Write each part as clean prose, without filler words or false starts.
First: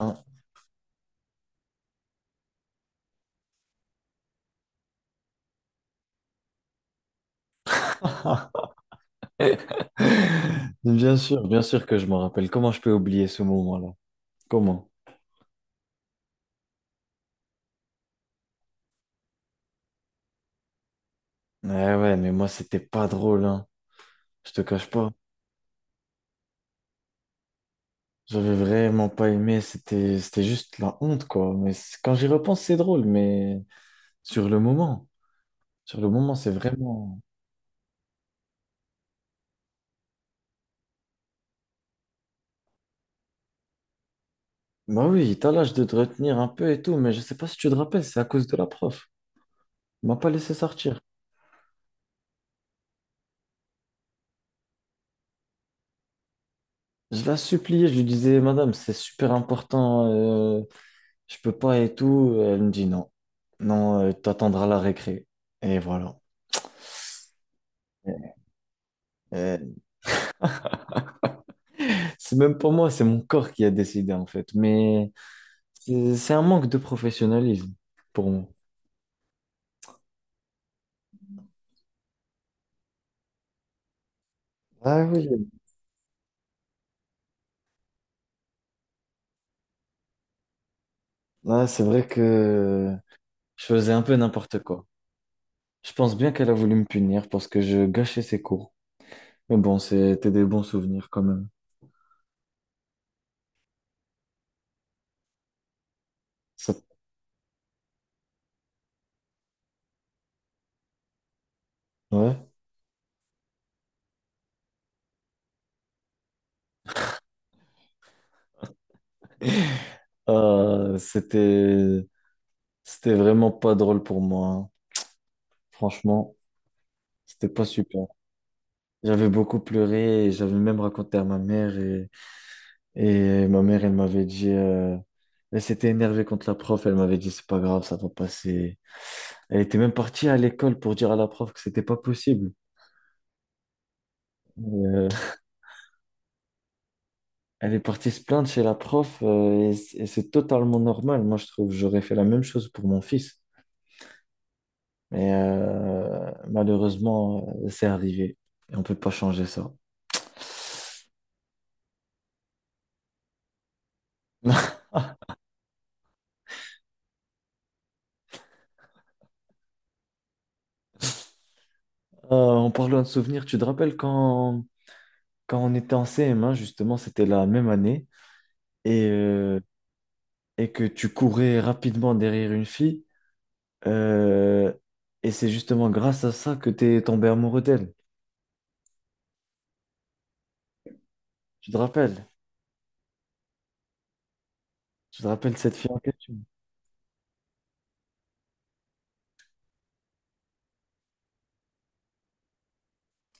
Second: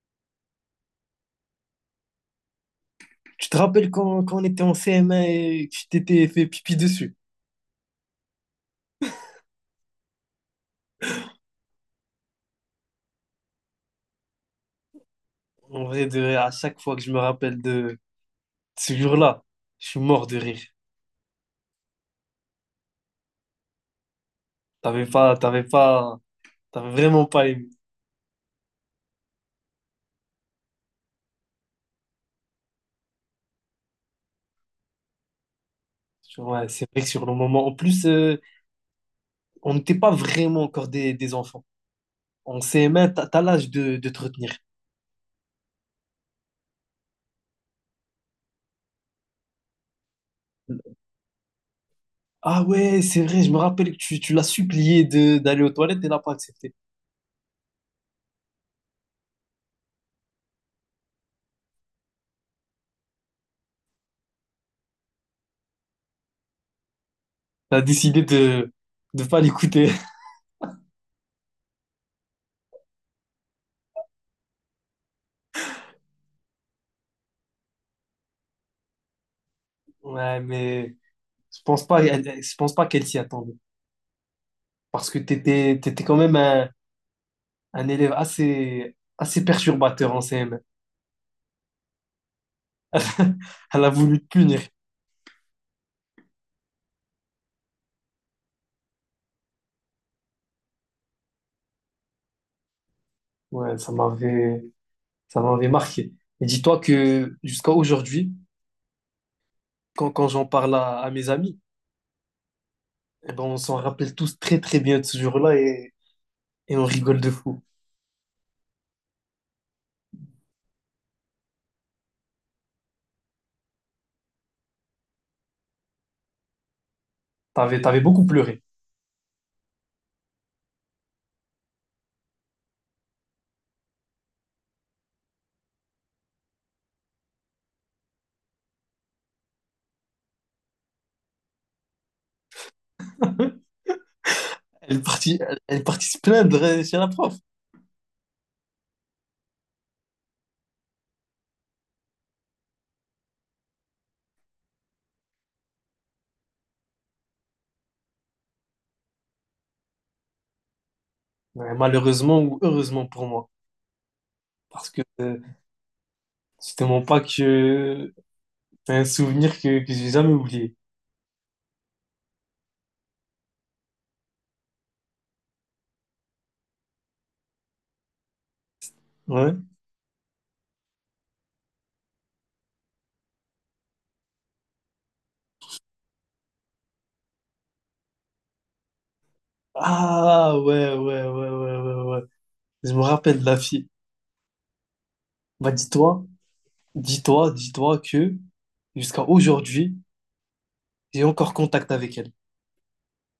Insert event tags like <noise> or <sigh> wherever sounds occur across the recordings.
Hein. Tu te rappelles quand on était en CM1 et que tu t'étais fait pipi dessus? <laughs> Bien sûr que je m'en rappelle. Comment je peux oublier ce moment-là? Comment? En vrai, à chaque fois que je me rappelle de ce jour-là, je suis mort de rire. Ouais, ouais, mais moi, c'était pas drôle, hein. Je te cache T'avais pas. pas, t'avais pas, T'avais vraiment pas aimé. J'avais vraiment pas aimé. C'était juste la honte, quoi. Mais quand j'y repense, c'est drôle, mais sur le moment, sur le moment, c'est Ouais, c'est vrai que vraiment. sur le moment, en plus, on n'était pas vraiment encore des enfants. En CM1, t'as l'âge de te retenir. Bah oui, t'as l'âge de te retenir un peu et tout, mais je sais pas si tu te rappelles, c'est à cause de la prof. Elle m'a pas laissé sortir. Ah ouais, c'est vrai, je me rappelle que tu l'as supplié d'aller aux toilettes et elle n'a pas accepté. Je la suppliais, je lui disais, Madame, c'est super important. Je peux pas et tout. Elle me dit non. Non, t'attendras la récré. Et voilà. T'as décidé de ne pas Euh, l'écouter. <laughs> c'est même pas moi, c'est mon corps qui a décidé en fait. Mais c'est un manque de professionnalisme pour moi. Ouais, mais je pense pas, je pense pas qu'elle s'y attendait. Ah Parce que tu oui. étais, quand même un élève assez perturbateur en CM. Ah, c'est vrai que <laughs> je Elle a faisais un peu voulu te n'importe punir. quoi. Je pense bien qu'elle a voulu me punir parce que je gâchais ses cours. Mais bon, c'était des bons souvenirs quand même. Ouais, ça m'avait marqué. Et dis-toi Ça- que jusqu'à aujourd'hui, quand j'en parle à mes amis, Ouais. eh ben, on s'en rappelle tous très très bien de ce jour-là et on rigole de fou. Euh, c'était c'était vraiment pas drôle pour moi, hein. Franchement, c'était pas T'avais super. beaucoup pleuré. J'avais beaucoup pleuré, et j'avais même raconté à ma mère, et ma mère, elle m'avait dit, elle s'était énervée contre la prof, elle m'avait dit, c'est pas grave, ça va passer. Elle était même partie à l'école pour dire à la prof que c'était pas possible. Elle est Euh, partie, elle est partie se plaindre chez la prof. <laughs> elle est partie se plaindre chez la prof, et, et c'est totalement normal. Moi, je trouve, j'aurais fait la même chose pour mon fils. Mais malheureusement, c'est arrivé et on peut pas changer ça. Ouais, malheureusement ou heureusement pour moi. <laughs> Parce que c'est te pas que c'est un souvenir que j'ai jamais oublié. En parlant de souvenirs, tu te rappelles quand on était en CM1, justement, c'était la même année, et, Ouais. euh, et que tu courais rapidement derrière une fille, euh, et c'est justement grâce à ça que tu es tombé amoureux d'elle. Ah, ouais, ouais, ouais, Tu te ouais, ouais, rappelles? ouais. Je me rappelle de la fille. Tu te rappelles Bah, cette fille en question? Dis-toi que jusqu'à aujourd'hui, j'ai encore contact avec elle.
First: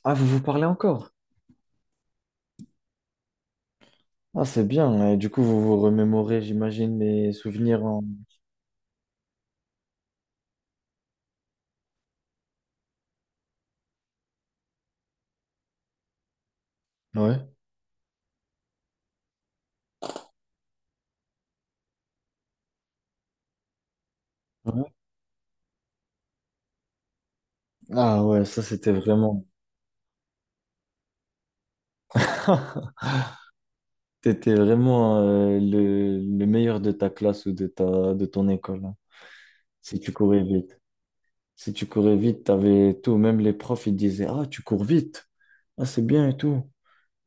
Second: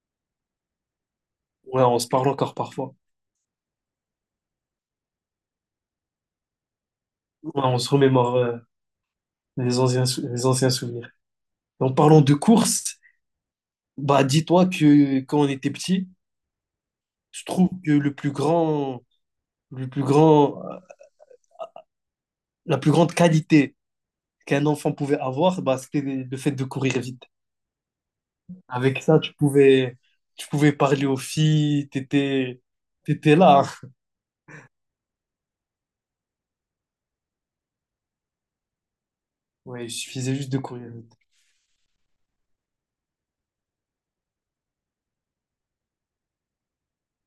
Ah, vous vous parlez encore? Ouais, on se parle encore parfois. Ah, c'est bien, hein. Et du coup, vous vous remémorez, j'imagine, les Ouais, on souvenirs se en... remémore les anciens, les anciens souvenirs. En parlant de course, bah, dis-toi que quand on était petit, je Ouais. trouve que le plus grand, euh, la plus grande qualité qu'un enfant Ouais. pouvait avoir, bah, c'était le fait de courir vite. Ah ouais, ça c'était Avec ça, vraiment... tu pouvais parler aux filles, <laughs> t'étais là. T'étais vraiment le meilleur de ta classe ou de de ton école, hein, Ouais, il si tu suffisait courais juste de vite. courir vite. Si tu courais vite, t'avais tout. Même les profs, ils disaient, Ah, tu cours vite. Ah, c'est bien et tout.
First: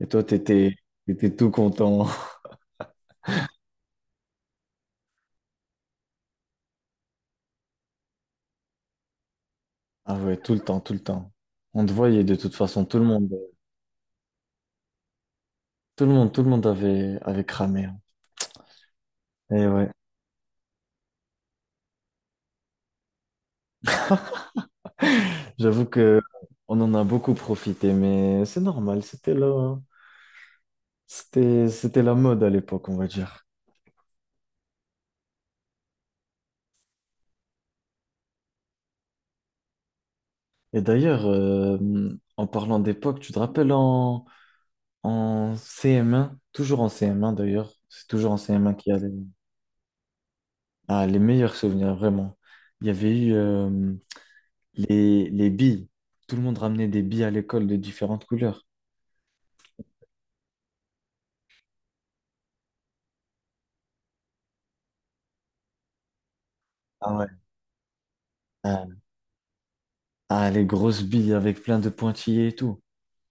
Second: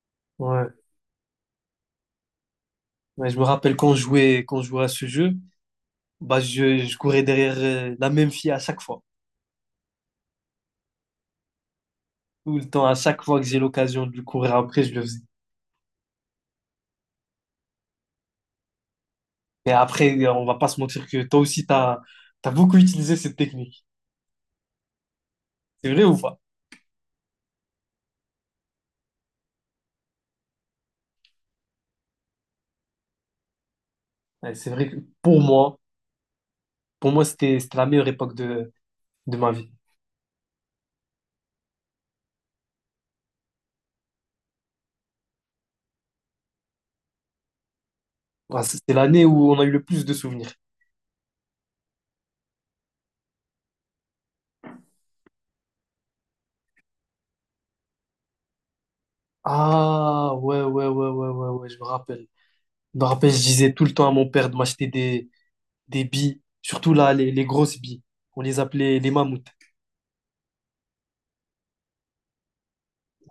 Et toi, Ouais. T'étais tout content. <laughs> Ouais, je me rappelle quand je jouais à ce jeu, bah je courais derrière la même fille à chaque fois. Ah ouais, tout le temps. On te voyait de toute Tout le façon, temps, à chaque fois que j'ai l'occasion de lui courir après, je le faisais. Tout le monde avait cramé, hein. Et Et ouais, après, on va pas se mentir que toi aussi, t'as beaucoup utilisé cette technique. j'avoue C'est vrai ou que pas? on en a beaucoup profité, mais c'est normal, c'était la mode à l'époque, on va dire. Ouais, c'est vrai que pour moi, pour moi, c'était la meilleure époque de ma vie. Et d'ailleurs, en parlant d'époque, tu te rappelles en CM1, toujours en CM1 d'ailleurs, c'est toujours en Ouais, CM1 qu'il c'était y a l'année où on a eu le plus de souvenirs. Ah, les meilleurs souvenirs, vraiment. Il y avait eu les billes. Tout le monde ramenait des billes à l'école de différentes couleurs. Ah, ouais, ouais, ouais, ouais, ouais, ouais, je me rappelle. Je me rappelle, je disais tout le temps à mon père de m'acheter des billes, surtout là, Ah ouais. Les grosses billes. On les Ah, appelait les mammouths. ah, les grosses billes avec plein de pointillés et tout.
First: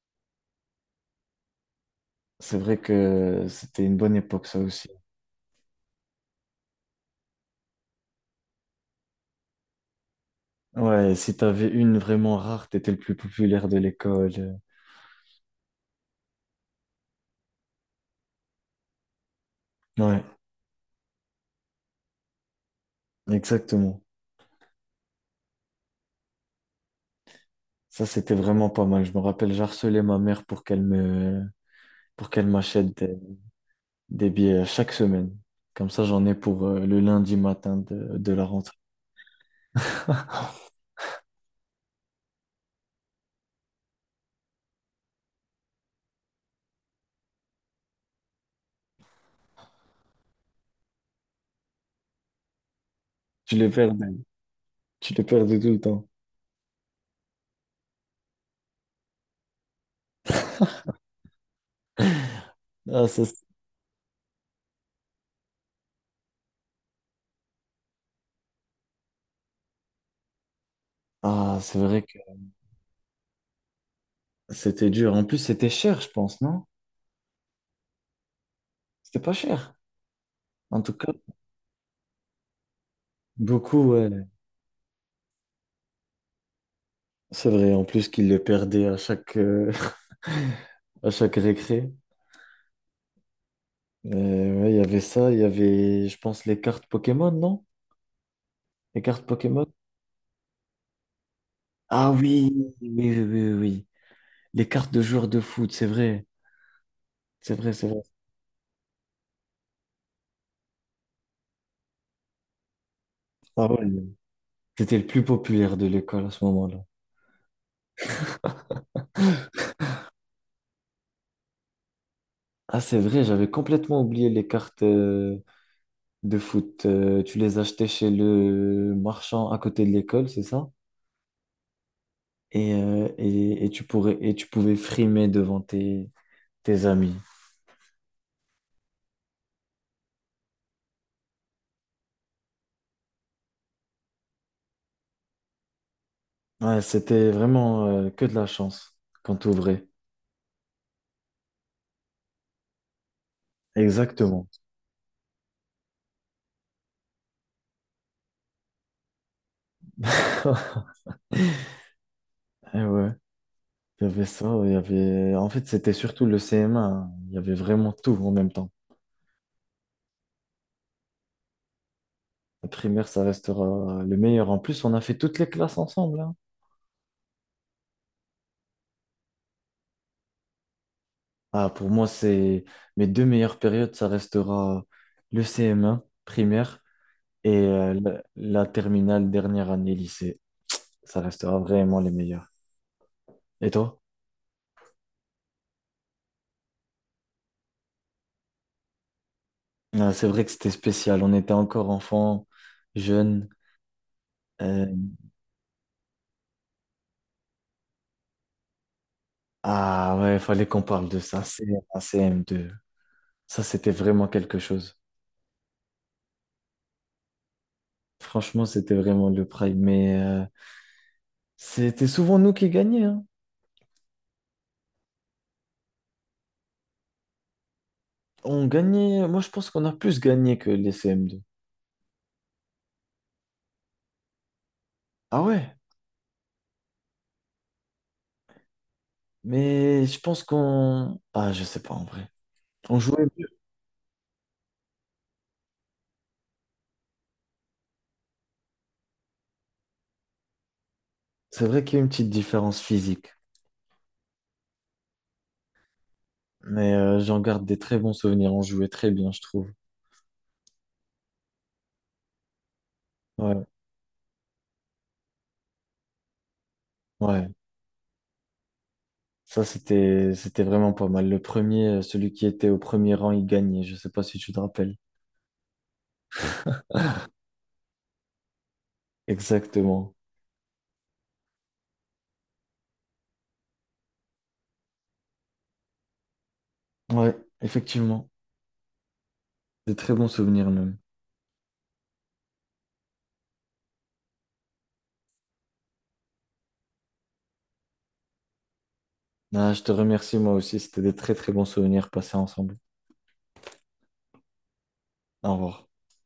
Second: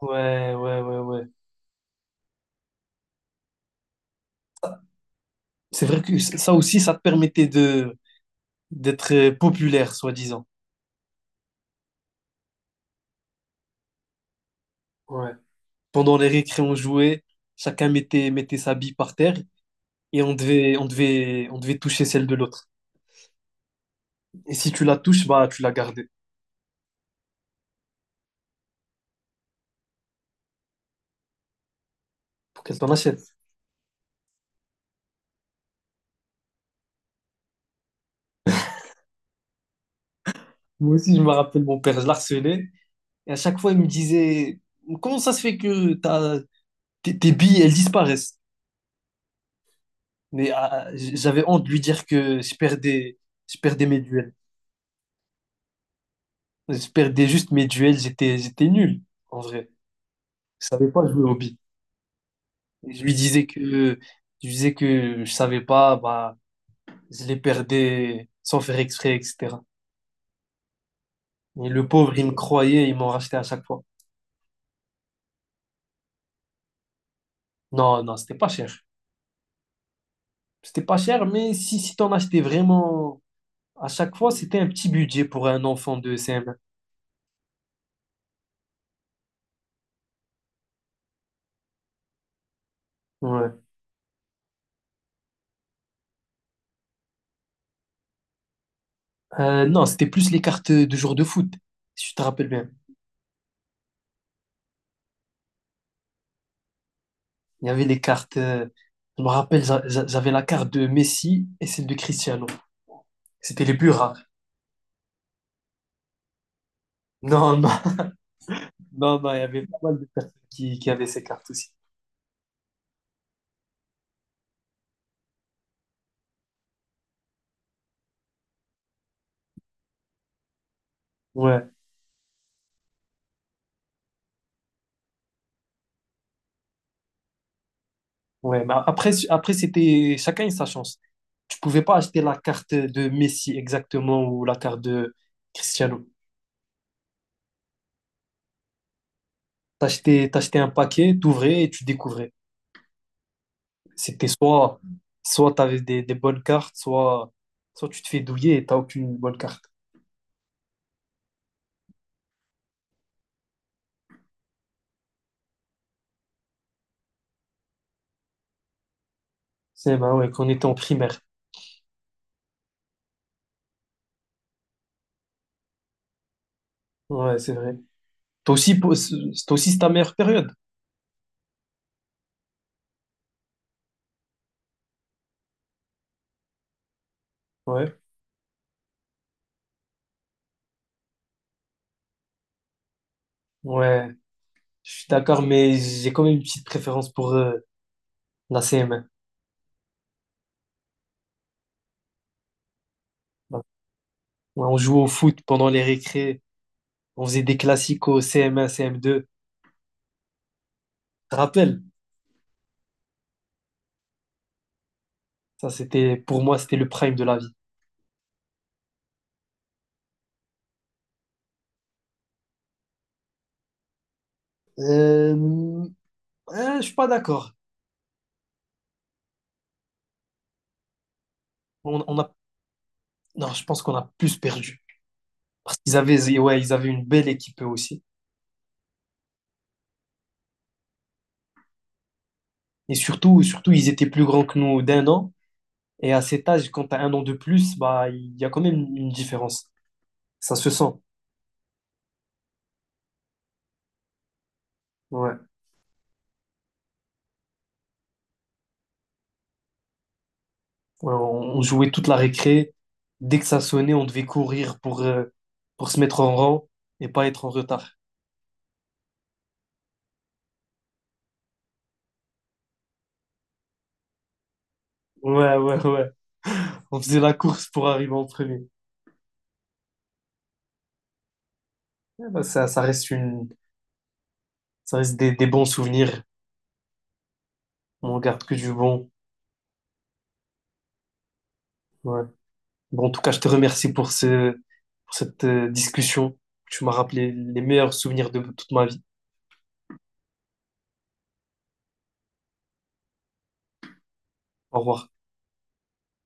Ouais, ouais, ouais, ouais. C'est vrai que c'était une bonne époque, ça aussi. C'est vrai que ça aussi, ça te permettait de d'être populaire, soi-disant. Ouais, si t'avais une vraiment rare, t'étais le plus populaire de l'école. Ouais. Pendant les récré, on jouait, chacun mettait sa bille par terre et Ouais, on devait toucher celle de l'autre. exactement. Et si tu la touches, bah, tu la gardais Ça, c'était vraiment pas mal. Je me rappelle, j'harcelais ma mère pour qu'elle pour qu'elle t'en m'achète achète. des billets chaque semaine. Comme ça, j'en ai pour le lundi matin de la rentrée. Moi aussi, je me rappelle, mon père, je la et à chaque fois, il me disait, comment ça se fait que tes billes, elles disparaissent? Mais ah, j'avais honte de lui dire que Tu je les perdais mes perdais. duels. Tu les perdais tout le temps. Je perdais juste mes duels, j'étais nul, en vrai. Je savais pas jouer aux billes. Et Ah, ça, c'est je lui disais que je savais pas, bah, je les perdais sans faire exprès, etc. ah, Et c'est le vrai pauvre, que il me croyait, il m'en rachetait à chaque fois. c'était dur. En plus, c'était cher, je pense, non? Non, non, c'était pas cher. C'était pas cher. En C'était tout pas cas, cher, mais si t'en achetais vraiment à beaucoup, ouais. chaque fois, c'était un petit budget pour un enfant de cm. C'est vrai, en plus qu'ils le perdaient à chaque, <laughs> à chaque récré. Ouais. Ouais, il y avait ça, il y avait, je pense, les cartes Pokémon, non? Les cartes Pokémon? Non, c'était plus les cartes de jour de foot, si Ah je te rappelle oui, bien. oui, oui, oui, oui. Les cartes de joueurs de foot, c'est vrai. C'est Il y vrai, avait c'est les vrai. cartes. Je me rappelle, j'avais la carte de Messi et celle de Cristiano. C'était Ah les ouais. plus rares. C'était le plus populaire de l'école à ce moment-là. Non, non, <laughs> non, non, il y avait pas mal de personnes qui avaient ces cartes aussi. Ah, c'est vrai, j'avais complètement oublié les cartes, de foot. Tu les achetais chez le marchand à côté de l'école, c'est ça? Ouais, Et, et tu pourrais, et tu pouvais frimer devant tes amis. ouais. Mais après, après c'était chacun a sa chance. Tu pouvais pas acheter la carte de Messi exactement ou la carte de Cristiano. Ouais, c'était vraiment que de la chance quand t'ouvrais. T'achetais un paquet, t'ouvrais et tu découvrais. C'était Exactement. Soit tu avais des bonnes cartes, soit tu te fais douiller et t'as aucune bonne carte. <laughs> Et ouais, il y avait ça, il y avait... En fait, c'était surtout le CM1, hein. Il y avait vraiment tout en même temps. C'est bah ouais, qu'on était en primaire. La primaire, ça restera le meilleur. En plus, on a fait toutes les classes ensemble, hein. Ouais, c'est vrai. Toi aussi, c'est aussi ta meilleure période. Ah, pour moi, c'est mes deux meilleures périodes, ça restera le CM1, primaire, et Ouais, la terminale, dernière année lycée, ça restera vraiment les meilleurs. Et toi? ouais, je suis d'accord, mais j'ai quand même une petite préférence pour la CM1. Ah, c'est vrai que c'était spécial. On était encore enfants, jeunes. Ouais, on euh, jouait au foot pendant les récrés, on faisait des classiques au CM1, CM2. Ah ouais, fallait qu'on parle de Je te ça. rappelle, CM1, CM2. Ça, c'était vraiment quelque chose. ça c'était, pour moi, c'était le prime de la vie. Franchement, c'était vraiment le prime. Mais c'était souvent nous qui gagnions, hein. Euh, je suis pas d'accord. On gagnait. Moi, je pense qu'on a plus gagné que les CM2. On a Non, je pense qu'on a plus perdu. Ah ouais, Parce qu'ils avaient, ouais, ils avaient une belle équipe eux aussi. mais je pense qu'on. Ah, je sais pas en vrai. Et On jouait surtout, mieux. surtout, ils étaient plus grands que nous d'un an. Et à cet âge, quand tu as un an de plus, bah, il y a quand même une différence. Ça se sent. C'est vrai qu'il y a une petite différence physique. Ouais. Mais j'en garde des très bons souvenirs. On jouait très bien, je trouve. Ouais, on jouait toute la récré. Dès que ça Ouais, sonnait, on devait courir pour se mettre en rang et pas être ouais. en retard. Ça, c'était vraiment pas mal. Le premier, celui qui était au premier rang, il gagnait. Je sais pas si tu te rappelles. Ouais, ouais, ouais. On faisait la course pour arriver en premier. Exactement. Ouais, bah, ça reste des bons souvenirs. Ouais, On effectivement. garde que du bon. Des très bons souvenirs même. Ouais. Bon, en tout cas, je te remercie pour pour cette discussion. Tu m'as rappelé les meilleurs souvenirs de toute ma vie. Ah, je te remercie moi aussi. C'était des très très bons souvenirs passés ensemble. Au revoir. Au revoir.